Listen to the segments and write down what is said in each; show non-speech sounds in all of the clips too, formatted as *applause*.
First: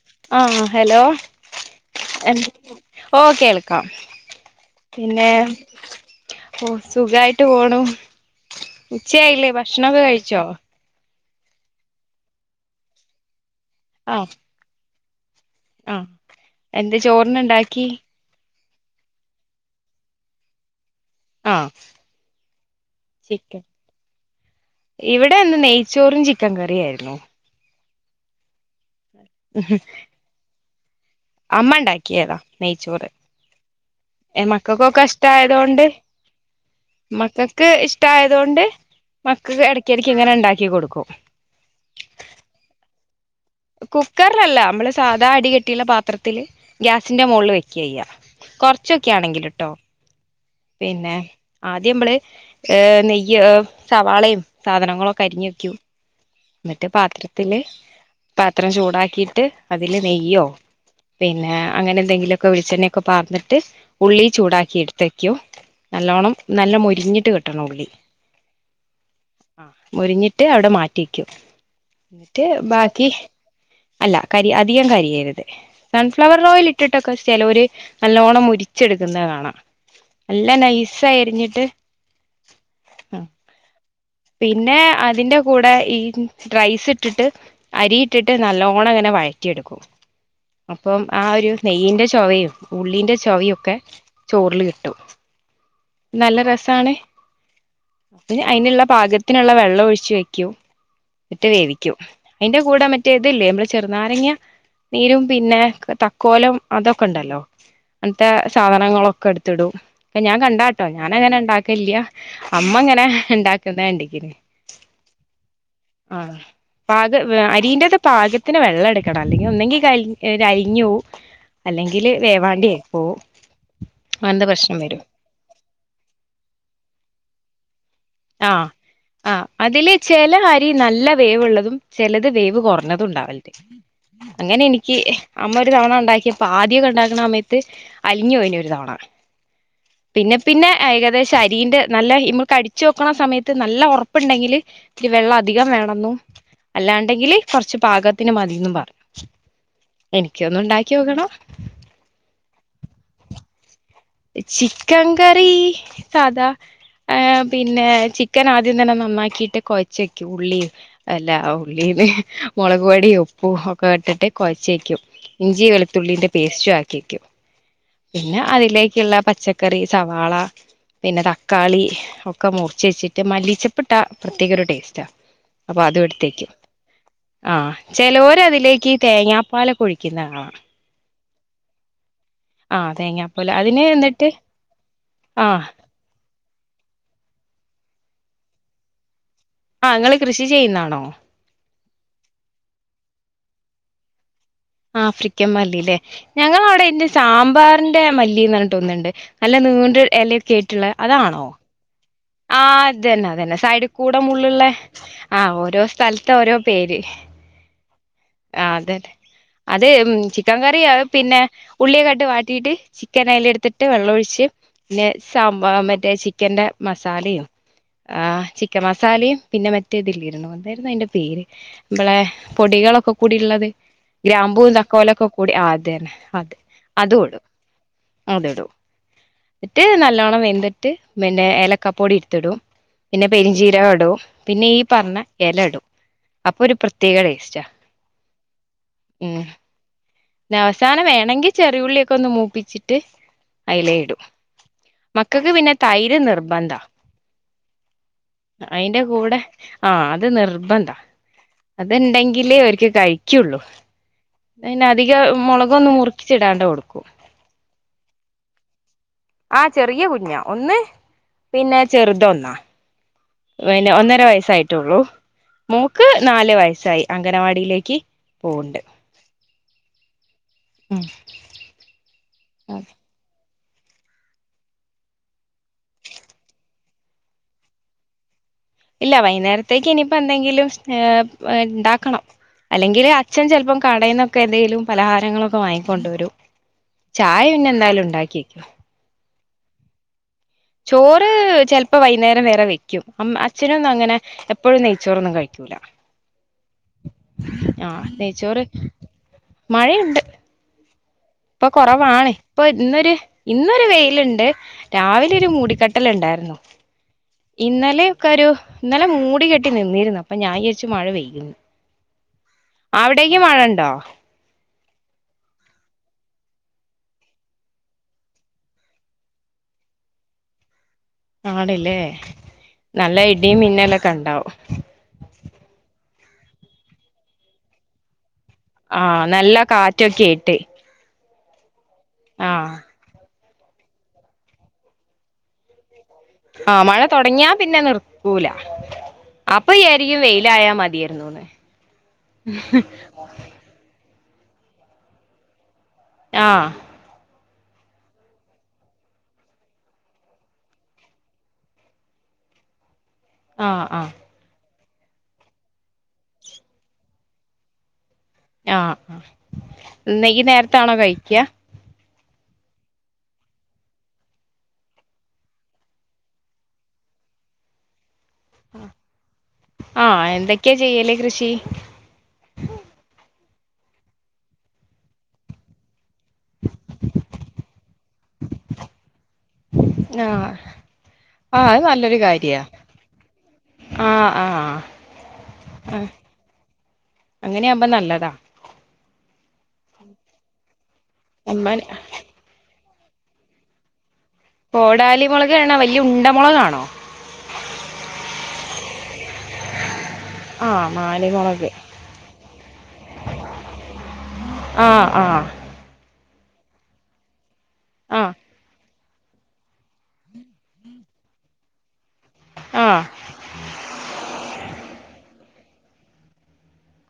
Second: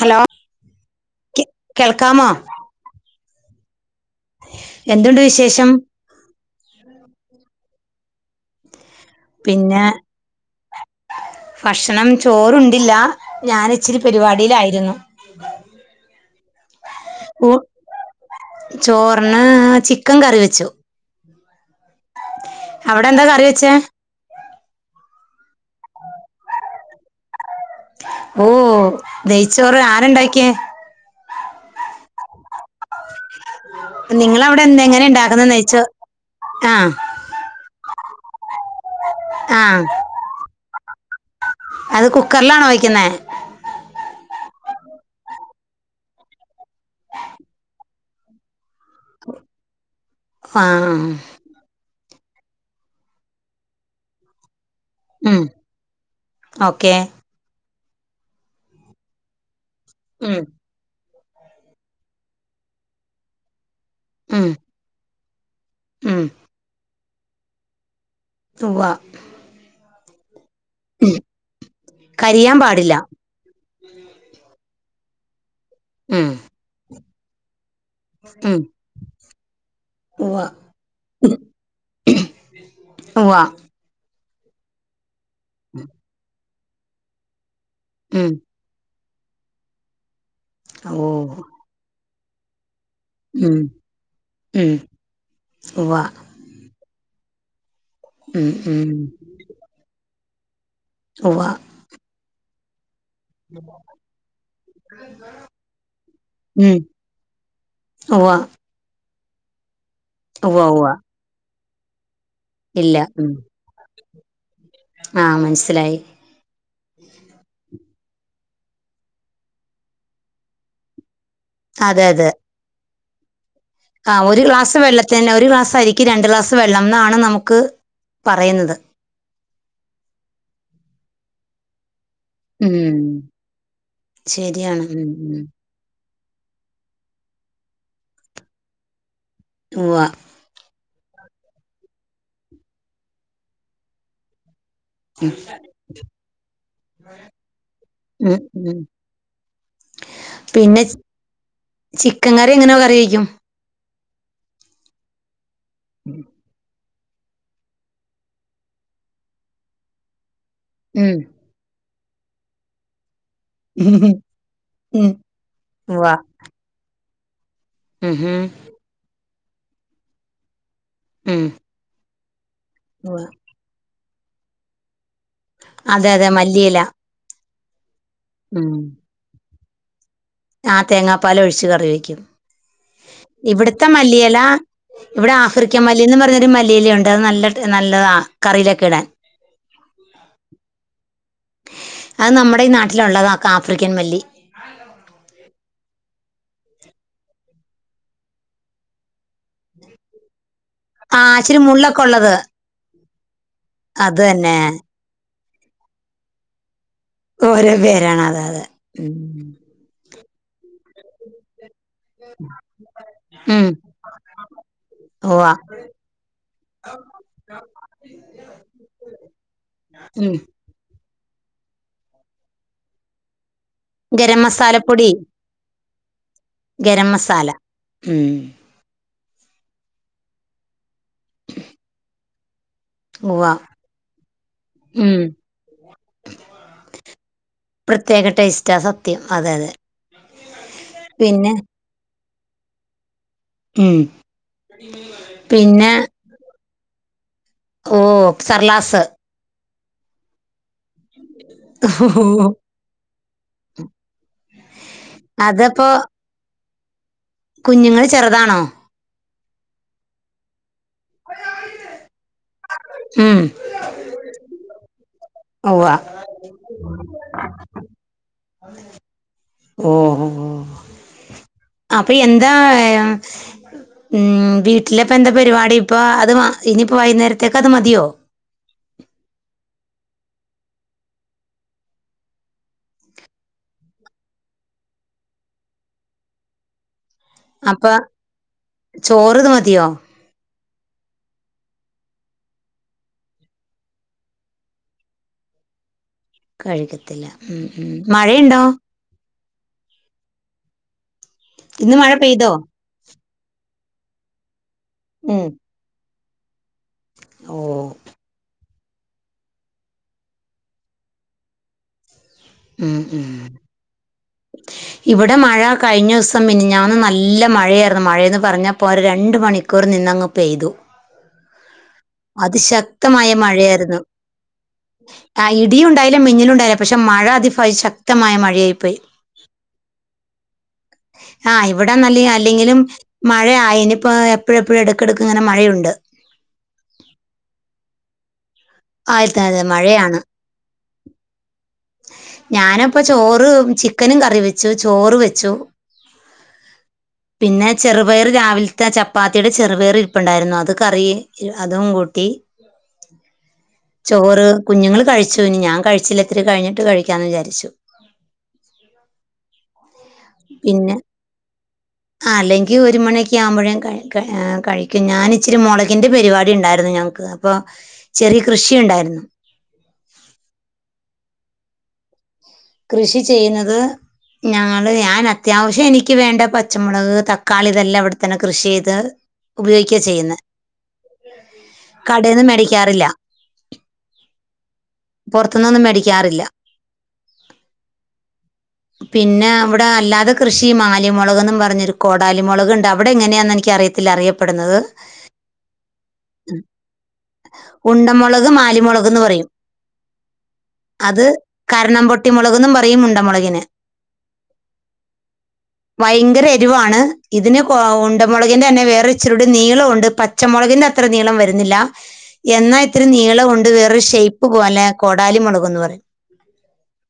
Hello ആഹ് hello കേ കേൾക്കാമോ ഓ കേൾക്കാം എന്തുണ്ട് പിന്നെ വിശേഷം ഓ സുഖായിട്ട് പോണു ഉച്ച ആയില്ലേ പിന്നെ ഭക്ഷണംക്കെ കഴിച്ചോ ഭക്ഷണം ചോറുണ്ടില്ല ഞാൻ ഇച്ചിരി പരിപാടിയിലായിരുന്നു ആഹ എന്ത് ചോറിന് ഊ ഉണ്ടാക്കി ചോറിന് ചിക്കൻ കറി വെച്ചു ആഹ് അവിടെ എന്താ കറി ചിക്കൻ വെച്ചേ ഇവിടെ ഇന്ന് നെയ്ച്ചോറും ചിക്കൻ കറിയും ആയിരുന്നു ഓ നെയ്ച്ചോറ് ആരുണ്ടാക്കിയേ അമ്മ ഉണ്ടാക്കിയതാ നെയ്ച്ചോറ് *unintelligible* എന്ത് മക്കൾക്കൊക്കെ എങ്ങനെ ഉണ്ടാക്കുന്ന ഇഷ്ടയതൊണ്ട് നെയ്ച്ചോ ആ മക്കൾക്ക് ഇഷ്ട്ടാആയത് കൊണ്ട് ആ മക്കൾക്ക് ഇടക്ക് ഇടക്ക് ഇങ്ങനെ ഉണ്ടാക്കി കൊടുക്കും അത് കുക്കറിലാണോ വെക്കുന്നെ കുക്കറിലല്ല നമ്മള് സാധാ അടി കെട്ടിയുള്ള പാത്രത്തില്ൽ ഗ്യാസിന്റെ മോള് വെക്കുക കൊറച്ചൊക്കെയ ആണെങ്കിൽ ട്ടോ ആ പിന്നെ ആദ്യം നമ്മള് ഏ നെയ്യ് സവാളയും സാധനങ്ങൾ ഉം അരിഞ് വയ്ക്കൂ എന്നിട്ട് ഓക്കെ പാത്രത്തില് പാത്രം ചൂടാക്കിയിട്ട് അതില് ഉം നെയ്യോ പിന്നെ അങ്ങനെ എന്തെങ്കിലുമൊക്കെ വളിച്ചെണ്ണയൊക്കെ പാർന്നിട്ട് ഉള്ളി ഉം ചൂടാക്കി എടുത്ത് വെക്കും ഉം നല്ലോണം നല്ല മൊരിഞ്ഞിട്ട് കിട്ടണം ഉള്ളി തുവ മുരിഞ്ഞിട്ട് അവിടെ മാറ്റിക്കും ന്നിട്ട് കരിയാൻ പാടില്ല ബാക്കി അല്ല കരി അധികം കരിയരുത് ഉം സൺഫ്ലവർ ഓയിൽ ഇട്ടിട്ടൊക്കെ ചെലോർ നല്ലോണം ഉം മുരിച്ചെടുക്കുന്നത് കാണാം നല്ല നൈസായിരിഞ്ഞിട്ട് *unintelligible* വ പിന്നെ അതിന്റെ കൂടെ ഈ റൈസ് ഇട്ടിട്ട് ഉം അരിയിട്ടിട്ട് നല്ലോണം അങ്ങനെ വഴറ്റിയെടുക്കും അപ്പം ഓ ആ ഒരു നെയ്യിന്റെ ചുവയും ഉള്ളിന്റെ ഉം ചോവൊക്കെ ചോറില് ഉം കിട്ടും ഉവ്വ നല്ല രസാണ് തിന് ഉം അയിന്ഉള്ള ഉം ത്തിനുള്ള വെള്ളം ഒഴിച്ച് വെക്കൂ ഉവ്വ ഇന്നട്ട് വേവിക്കൂ അതിന്റെ കൂടെ മറ്റ മറ്റേ ഇതില്ലേ നമ്മള് ചെറുനാരങ്ങിയ നീരും പിന്നെ തക്കോലം ഉം അതൊക്കെ ഉണ്ടല്ലോ ഉവ്വ അങ്ങനത്തെ സാധനങ്ങളൊക്കെ എടുത്ത് ടും ഞാൻ ഉവ്വ കണ്ടാട്ടോ ഉവ്വ ഞാന അങ്ങനെ ഉണ്ടാക്കല്യ അമ്മ ഇല്ല ഇങ്ങനെ ഉം ഇണ്ട ണ്ടാക്ക്ണ കണ്ടിക്കിനി ആ മനസ്സിലായി ആഹ് പാക അരിന്റത് പാകത്തിന് വെള്ളം എടുക്കണം അല്ലെങ്കിൽ ഒന്നെങ്കി കരി കരിഞ്ഞോവും അതെ അല്ലെങ്കില് അതെ വേവാണ്ടെ ആയി പോവും ആ ഒരു അങ്ങനത്തെ ഗ്ലാസ് പ്രശ്നം വരും വെള്ളത്തിന്നെ ഒരു ഗ്ലാസ് അരിക്ക് രണ്ട് ഗ്ലാസ് വെള്ളം ന്നാണ് നമുക്ക് ആഹ് പറയുന്നത് ആ അതില് ചില അരി നല്ല വേവുള്ളതും ചെലത് വേവ് ഉം കുറഞ്ഞതും ഉണ്ടാവൽണ്ട് അങ്ങനെ ശരിയാണ് എനിക്ക് ഉം ഉം അമ്മ തവണ ഉണ്ടാക്കിപ്പോ ആദ്യക്കെ ഉണ്ടാക്കുന്ന സമയത്ത് അലിഞ്ഞു പോയിണ് ഒരു തവണ ഉവ്വ പിന്നെ പിന്നെ ഏകദേശം അരീന്റെ നല്ല ഇമ്മൾക്കടിച്ചു നോക്കണ സമയത്ത് നല്ല ഉറപ്പുണ്ടെങ്കില് ഇത്തിരി വെള്ളം അധികം വേണെന്നും അല്ലാണ്ടെങ്കില് കൊറച്ച് പാകത്തിന് ഉം മതിന്നും ഉം പറ എനിക്ക് ഒന്ന് പിന്നെ ഉണ്ടാക്കി ചി നോകണം ചിക്കൻ കറി എങ്ങനെ കറി വെയ്ക്കും ചിക്കൻ കറി സാധാ പിന്നെ ചിക്കൻ ആദ്യം തന്നെ നന്നാക്കിയിട്ട് കൊഴച്ച് വയ്ക്കും ഉള്ളി ഉം അല്ല ഉള്ളീന്ന് മുളക് പൊടിയും ഉപ്പും ഒക്കെ ഇട്ടിട്ട് കുഴച്ച് വെക്കും ഉം ഇഞ്ചി ഉവ്വ വെളുത്തുള്ളീന്റെ പേസ്റ്റു ആക്കി വെക്കും ഉം പിന്നെ ഹും അതിലേക്കുള്ള പച്ചക്കറി സവാള പിന്നെ ഉം തക്കാളി ഒക്കെ മുറിച്ച് ഉവ്വ വെച്ചിട്ട് മല്ലിച്ചപ്പിട്ട പ്രത്യേക ഒരു ടേസ്റ്റാ അപ്പൊ അത് അതെ എടുത്ത് അതെ വെക്കും മല്ലിയില ആ ചിലർ ഉം അതിലേക്ക് തേങ്ങാപ്പാലൊഴിക്കുന്നത് കാണാ ആ തേങ്ങാപ്പാലൊഴിച്ച് കറി വെക്കും ആഹ് തേങ്ങാപ്പാല് അതിന് ഇവിട്ത്തെ എന്നിട്ട് മല്ലിയെല ഇവിടെ ആഹ് ആഫ്രിക്കൻ മല്ലി മല്ലിന്ന് പറഞ്ഞൊരു മല്ലിയിലയുണ്ട് അത് നല്ല നല്ലതാ കറിയിലൊക്കെ ഇടാൻ ആ നിങ്ങൾ കൃഷി ചെയ്യുന്നാണോ അത് നമ്മുടെഈ നാട്ടിലുള്ളതാ ആഫ്രിക്കൻ മല്ലി ആഫ്രിക്കൻ മല്ലില്ലേ ഞങ്ങള അവിടെ ഇണ്ട് സാമ്പാറിന്റെ മല്ലിന്ന് പറഞ്ഞിട്ട് ഒന്നുണ്ട് നല്ല നീണ്ട് എല ഒക്കെ ആ ഇച്ചിരി മുള്ളൊക്കെ ഉള്ളത് ആ അതന്നെ അതന്നെ സൈഡ് കൂടെ അത് തന്നെ മുള്ളുള്ള ആഹ് ഓരോ സ്ഥലത്ത് ഓരോ പേര് ഓരോ പേരാണ് അതെ അതെ ആഹ് അതന്നെ ഉം അത് ചിക്കൻ കറിയ പിന്നെ ഉള്ളിയെക്കട്ട് വാട്ടിയിട്ട് ചിക്കൻ അതിൽ ഉം. എടുത്തിട്ട് വെള്ളമൊഴിച്ച് പിന്നെ ഉവ്വ സാമ്പാ മറ്റേ ചിക്കന്റെ മസാലിം ആ് ചിക്കൻ മസാലിം പിന്നെ മറ്റേ ഇത്‌ ല്ലേ ഉം. എന്തായിരുന്നു അതിന്റെ പേര് കളെ പൊടികളൊക്കെ കൂടി ഉള്ളത് ഗരം ഗ്രാമ്പൂ മസാലപ്പൊടി തക്കോലൊക്കെ കൂടി ആ അതെന്നെ അതെ ഗരം അതും ഇടും മസാല ഉം. അത്ടും എന്നിട്ട് നല്ലോണ്ണം വെന്തിട്ട് പിന്നെ ഏലക്ക പൊടി ഇടുത്തിടും പിന്നെ ഉവ്വ പെരിഞ്ചീരകം ഇടും പിന്നെ ഈ പറഞ്ഞ ഉം. ഇല ഇടും അപ്പൊ ഒരു പ്രത്യേക ടേസ്റ്റാ പ്രത്യേക ടേസ്റ്റാ സത്യം ഉം അതെ അതെ പിന്നെ അവസാനം വേണമെങ്കിൽ പിന്നെ ചെറിയുള്ളിയൊക്കെ ഒന്ന് മൂപ്പിച്ചിട്ട് ഉം. അയലയിടും മക്കൾക്ക് പിന്നെ തൈര് നിർബന്ധ ഓ അതിന്റെ സർലാസ് കൂടെ ആ അത് നിർബന്ധ അത് ഉണ്ടെങ്കിലേ അവർക്ക് കഴിക്കുള്ളൂ അധികം മുളകൊന്നും മുറിച്ചിടാണ്ട് കൊടുക്കും കുഞ്ഞുങ്ങൽ ചെറുതാണോ? ആ ചെറിയ കുഞ്ഞാ ഒന്ന് പിന്നെ ചെറുതോ ഉം. പിന്നെ ഒന്നര വയസ്സായിട്ടുള്ളൂ ഉവ്വ മോക്ക് നാല് വയസ്സായി അംഗനവാടിയിലേക്ക് പോവ്ണ്ട് ഓഹ് ഓഹ് ഉം അപ്പ എന്താ പറയാൻ ഉം വീട്ടിലിപ്പ എന്താ പരിപാടി ഇപ്പോൾ അത് ഇനിയിപ്പോൾ വൈകുന്നേരത്തേക്കത് മതിയൊ ഇല്ല വൈകുന്നേരത്തേക്ക് ഇനിപ്പൊ എന്തെങ്കിലും ഉണ്ടാക്കണം അല്ലെങ്കിൽ അച്ഛൻ ചെലപ്പം കടയിൽന്നൊക്കെ എന്തെങ്കിലും പലഹാരങ്ങളൊക്കെ വാങ്ങികൊണ്ട് വരും ചായ പിന്നെ എന്തായാലും ഉണ്ടാക്കി ചോറത് മതിയൊ ചോറ് ച്ചെലപ്പൊ വൈകുന്നേരം വേറെ വെക്കും അ അച്ഛനൊന്നും അങ്ങനെ എപ്പൊഴും നെയ്ച്ചോറൊന്നും കഴിക്കൂല *unintelligible* ല കഴിക്കത്തില്ല ഉം മഴയുണ്ടോ? മഴയുണ്ട് ഇപ്പൊ ഇന്ന് മഴ കൊറവാണ് പെയ്തോ ഇപ്പൊ ഇന്നൊരു ഇന്നൊരു വെയിലുണ്ട് രാവിലെ ഒരു ഉം മൂടിക്കെ ട്ടലുണ്ടായിരുന്നു ഓ ഇന്നലെ ഒക്കെ ഒരു- ഇന്നലെ മൂടി കെട്ടി നിന്നിരുന്നു അപ്പം ഞാൻ വിചാരിച്ച് മഴ പെയ്യുമെന്ന് ഉം ഉം *inaudible* ഇവിടെ മഴ കഴിഞ്ഞോസം മെ നിഞ്ഞാന്ന് നല്ല മഴയായിരുന്നു മഴേന്ന് പറഞ്ഞപ്പോര രണ്ട് മണി ക്കൂർ നിന്നങ്ങ് പെയ്തു ആണല്ലേ അതി ശക്തമായ മഴയാരുന്നു ഉണ്ടാവും ആഹ് ഇടിയും ഉണ്ടായില്ല മിന്നലുംണ്ടായില്ല പക്ഷെ മഴ അതി ശക്തമായ മഴയായി ആഹ് നല്ല കാറ്റൊക്കേട്ട് ആഹ് ഇവിടെ നല്ല അല്ലെങ്കിലും മഴയായി ഇനിയിപ്പൊ എപ്പൊഴും എപ്പൊഴും എടുക്ക് എടുക്ക് ഇങ്ങനെ മഴയുണ്ട് ആഹ് മഴ തൊടങ്ങിയാ പിന്നെ നിർത്തൂല ആയിതാതെ മഴയാണ് ല്ലായ മതിയായിരുന്നോളെ ഞാനപ്പ ചോറ് ചിക്കനും കറി വെച്ചു ചോറ് വെച്ചു ആഹ് പിന്നെ ചെറുപയറ് രാവിലത്തെ ചപ്പാത്തിയുടെ ചെറുപയറ് ഇരുപ്പുണ്ടായിരുന്നു അത് കറി അതും കൂട്ടി *unintelligible* ആഹ് ചോറ് കുഞ്ഞുങ്ങള് കഴിച്ചു ഇനി ഞാൻ കഴിച്ചില്ല ഇത്തിരി കഴിഞ്ഞിട്ട് കഴിക്കാന്ന് വിചാരിച്ചു ആഹ് ഇല്ലെങ്കി ഈ നേരത്താണോ കഴിക്ക ആഹ് അല്ലെങ്കിഒരു മണിയൊക്കെ ആകുമ്പൊഴ് കഴിക്കും ഞാൻ ഇച്ചിരി മുളകിന്റെ പരിപാടി ഉണ്ടായിരുന്നു ഞങ്ങൾക്ക് അപ്പൊ ചെറിയ കൃഷി ഉണ്ടായിരുന്നു ആഹ് എന്തൊക്കെയാ ചെയ്യല് കൃഷി കൃഷി ചെയ്യുന്നത് ഞങ്ങൾ ഞാൻ അത്യാവശ്യം എനിക്ക് വേണ്ട പച്ചമുളക് തക്കാളി ഇതെല്ലാം ഇവിടെത്തന്നെ കൃഷിചെയ്ത് ഉപയോഗിക്കുകയാ ചെയ്യുന്നെ ആഹ് ആഹ് അത് നല്ലൊരു കടേന്ന് കാര്യാ മേടിക്കാറില്ലാ ആഹ് ആഹ് പൊറത്തുന്നൊന്നും മേടിക്കാറില്ല അങ്ങനെയാമ്പം നല്ലതാ പിന്നെ അവിടെ അല്ലാതെ കൃഷി മാലി മൊളകെന്നും അമ്മൻ പറഞ്ഞൊരു കോടാൽ മൊളക്ണ്ട് അവിടെ എങ്ങനെയാന്ന് എനിക്ക്‌ അറിയത്തില്ല അറിയും കോടാലി മൊളകാണോ വല്യ ഉണ്ടമൊളക് ആണോ ഉണ്ടമൊളക് മാലിമൊളകെന്ന് പറയും ആഹ് അത് മാലി മുളക് കരണം പൊട്ടി മൊളകെന്നും പറയും ഉണ്ടമൊളകിന് ആഹ് ആഹ് ഭയങ്കര എരിവാണ് ഇതിന് കോ ആഹ് ഉണ്ടമൊള അതിന്റെ തന്നെ വേറൊരു ഇച്ചരൂടെ നീളം ഒണ്ട് പച്ചമൊളകിന്റെ അത്ര നീളം വരുന്നില്ലാ എന്നാ ആഹ് ഇത്തിരി നീളം ഒണ്ട് വേറൊരു ഷേയ്പ് പോലെ കോടാലി മൊളകൊന്ന് പറയും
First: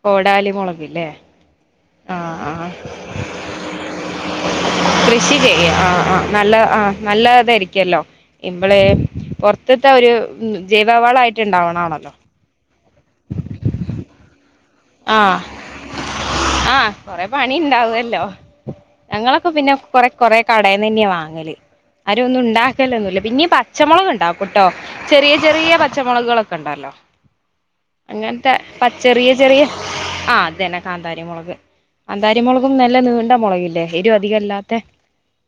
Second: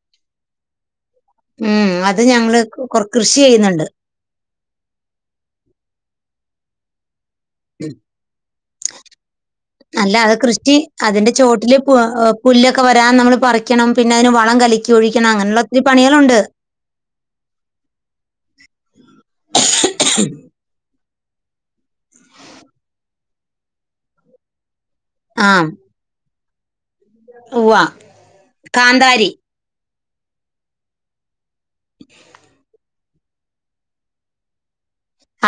കോടാലി മൊളകില്ലേ ഉം അത് ഞങ്ങള് കൊർ കൃഷി ചെയ്യുന്നുണ്ട് കൃഷി ചെയ്യും ആഹ് ആഹ് നല്ല ആഹ് നല്ല ഇതായിരി ക്യല്ലോ ഇവളേ പൊറത്തത്താ ഒരു അല്ല അത് കൃഷി ജൈവ അതിന്റെ വളായിട്ട് ചോട്ടില് പു- ഇണ്ടാവണാണല്ലോ ഏഹ് പുല്ലൊക്കെ വരാൻ നമ്മൾ പറിക്കണം പിന്നെ അതിന് വളം കലിക്കി ഒഴിക്കണം അങ്ങനൊള്ള ഒത്തിരി പണികളൊണ്ട് കൊറേ പണി ഇണ്ടാവല്ലോ ഞങ്ങളൊക്കെ പിന്നെ കൊറേ കൊറേ കടേന്ന് തന്നെയാ വാങ്ങല് ആരൊന്നും ഉണ്ടാക്കലൊന്നും ഇല്ല പിന്നീ പച്ചമൊളക് ഇണ്ടാ ട്ടോ ചെറിയ ആ ചെറിയ പച്ചമൊളകുകളൊക്കെ ഒണ്ടല്ലോ ഉവ്വ അങ്ങൻത്തെ പ ചെറിയ കാന്താരി ചെറിയ ആഹ് അത് തന്നെ കാന്താരിമൊളക് കാന്താരിമൊളകും നല്ല നീണ്ട മൊളകില്ലേ എരിവ് അധികം ഇല്ലാത്തെ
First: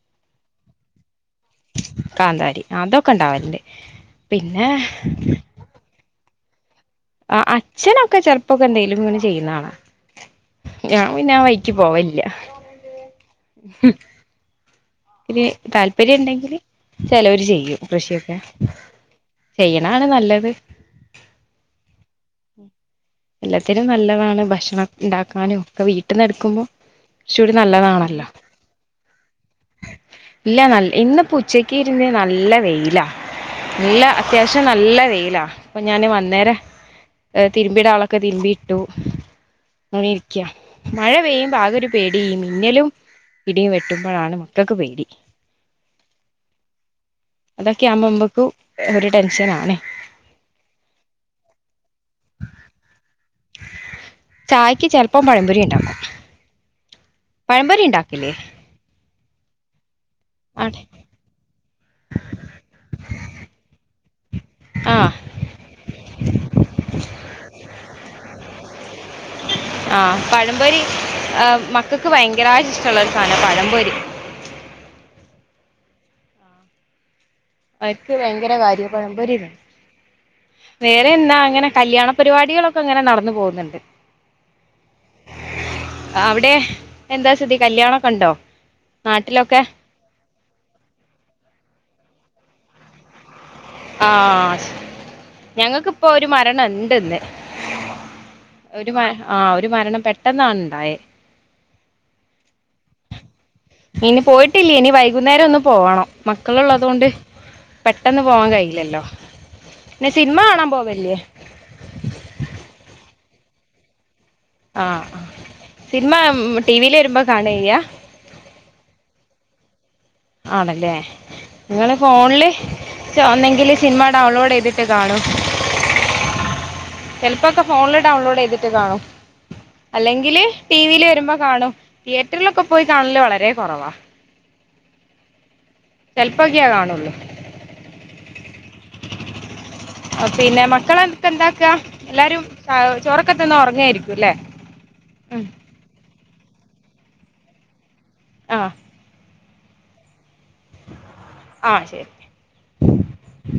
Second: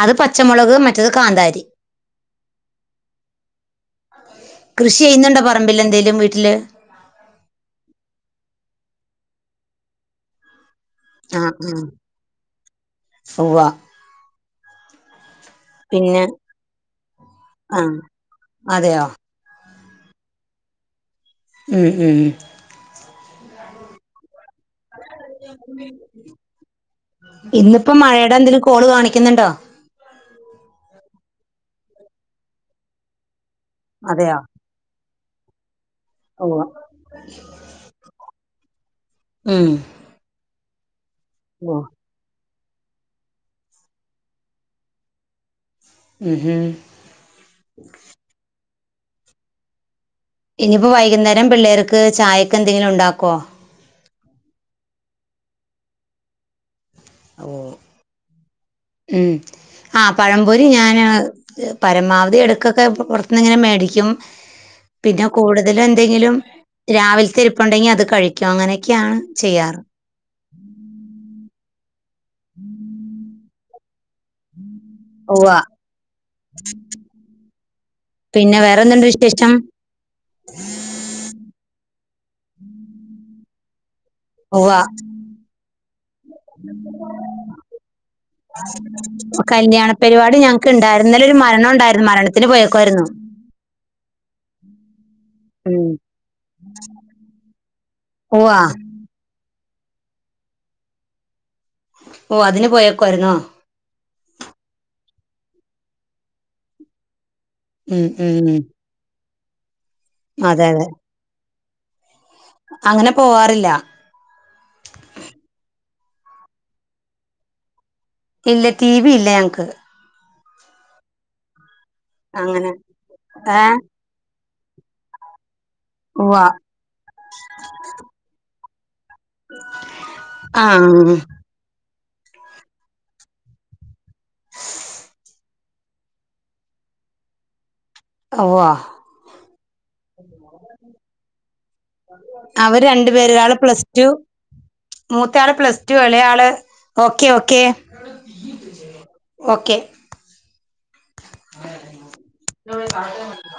അത് പച്ചമൊളക് മറ്റേത് കാന്താരി കാന്താരി ആതൊക്കെ ഒണ്ടാവല്ണ്ട് പിന്നേ ചെയ്ന്നൊണ്ടോ പറമ്പിൽ എന്തേലും വീട്ടില് ആഹ് അച്ഛനൊക്കെ ചെലപ്പൊക്കെ എന്തെങ്കിലും ഇങ്ങനെ ചെയ്യുന്ന കാണാ ഞാൻ പിന്നാ വഴിക്ക് പോവല്ലാ സൊവ്വാ ഇരീ താല്പര്യം പിന്നെ ഇണ്ടെങ്കില് ചെലവര് ചെയ്യും ആ കൃഷിയൊക്കെ അതെയോ ചെയ്യണാണ് നല്ലത് ഉം ഉം എല്ലാത്തിനും നല്ലതാണ് ഭക്ഷണ ഇണ്ടാക്കാനും ഒക്കെ വീട്ടിന്ന് എടുക്കുമ്പം ഇച്ചൂടി ഇന്നിപ്പോ നല്ലതാണല്ലോ മഴയുടെ എന്തെങ്കിലും കോള് കാണിക്ക്‌ന്ന്ണ്ടോ ഇല്ല നൽ ഇന്നപ്പൊ ഉച്ചക്ക് ഇരുന്ന് നല്ല വെയിലാ ഇല്ല അതെയോ അത്യാവശ്യം നല്ല വെയിലാ അപ്പൊ ഞാന് വന്നേരം ഉവ്വ ഏഹ് തിരുമ്പി ഇടാള്ളക്കെ തിരുമ്പിയിട്ടൂ ഉം അങ്ങനേ ഇരിക്ക്യാ മഴ പെയ്യുമ്പ ആകെ ഓ ഒരു പേടി ഈ മിന്നലും ഇടീം വെട്ടുമ്പഴാണ് മ ക്കക്ക് പേടി മ്ഹ് അതൊക്കെയാമ്പം നമ്മക്കും ഒരു ടെൻഷൻ ആണേ ഇനിയിപ്പോ വൈകുന്നേരം പിള്ളേർക്ക് ചായക്ക്‌ എന്തെങ്കിലും ഒണ്ടാക്കോ ചായ്ക്ക് ചെലപ്പം പഴംപൊരി ഉണ്ടാക്കും ഓ പഴംപൊരി ഇണ്ടാക്കില്ലേ ഉം ആഹ് പഴംപൊരി ഞാന് പരമാവധി എട്ക്കൊക്കെ പൊറത്തന്ന് ഇങ്ങനെ മേടിക്കും. ആഹ് പിന്നെ കൂടുതലും എന്തെങ്കിലും. രാവിലത്തെ ഇരിപ്പൊണ്ടെങ്കി അത് കഴിക്കും അങ്ങനെക്കെയാണ് ചെയ്യാറ്. ആ പഴംപൊരി മക്കൾക്ക് ഭയങ്കരമായി് ഇഷ്ടമുള്ള ഒരു സാധനമാണ് പഴംപൊരി. ഉവ്വ. അവർക്ക് ഭയങ്കര പിന്നെ കാര്യ വേറെന്തുണ്ട് പഴം പൊരി. വിശേഷം വേറെ എന്താ അങ്ങനെ കല്യാണ പരിപാടികളൊക്കെ അങ്ങനെ നടന്നു പോകുന്നുണ്ട്. ഉവ്വ. അവിടെ എന്താ സ്ഥിതി കല്യാണൊക്കെ ഉണ്ടോ നാട്ടിലൊക്കെ കല്യാണ. പരിപാടി ഞങ്ങക്ക് ഉണ്ടായിരുന്ന. ഇന്നലെ ഒരു മരണം ഉണ്ടായിരുന്നു. മരണത്തിന് പോയേക്കായിരുന്നു. ആഹ അത് ശെരി ഉം ഞങ്ങക്കിപ്പോ ഒരു മരണം ഇണ്ട്ന്ന്. ഉവ്വ ഒരു ആ ഒരു മരണം പെട്ടെന്നാണണ്ടായേ. ഓ അതിന് പോയേക്കുവായിരുന്നോ. ഇനി പോയിട്ടില്ല ഇനി വൈകുന്നേരം ഒന്ന്പോവണം മക്കള്ള്ളതോണ്ട്. ഉം പെട്ടെന്ന് ഉം പോവാൻ ഉം കഴയില്ലല്ലോ പിന്നെ സിനിമ അതെ കാണാൻ അതെ പോവലില്യേ. അങ്ങനെ പോവാറില്ല. ആ ആ സിനിമ ടിവിൽ വരുമ്പോ കാണ ചെയ്യാ. ഇല്ല ടി വി ഇല്ല നങ്ങ്ക്ക്. ആണല്ലേ നിങ്ങള് ഫോണില് അങ്ങനെ ഏഹ് ഒന്നെങ്കില് സിനിമ. ഡൗൺലോഡ് ചെയ്തിട്ട് കാണൂ. ഉവ്വോ ചെലപ്പോക്കെ ഫോണില് ഡൗൺലോഡ് ചെയ്തിട്ട് കാണും. അല്ലെങ്കില് ടിവിൽ ആഹ് വരുമ്പോ കാണും തിയേറ്ററിലൊക്കെ പോയി കാണല് വളരെ കുറവാ. ചെല്പ്പക്കെയാ കാണുള്ളൂ. ഉവ്വ പിന്നെ മക്കളക്കെ എന്താക്ക എല്ലാരും അവര് ചോറൊക്കത്തന്ന ഉറങ്ങയിരിക്കും അല്ലേ. മൂത്ത ഉം. ആള് പ്ലസ്. റ്റും ഇയാളെ ആള് ഓക്കെ ഓക്കെ ആ ഓക്കെ. ആ ശരി. *unintelligible*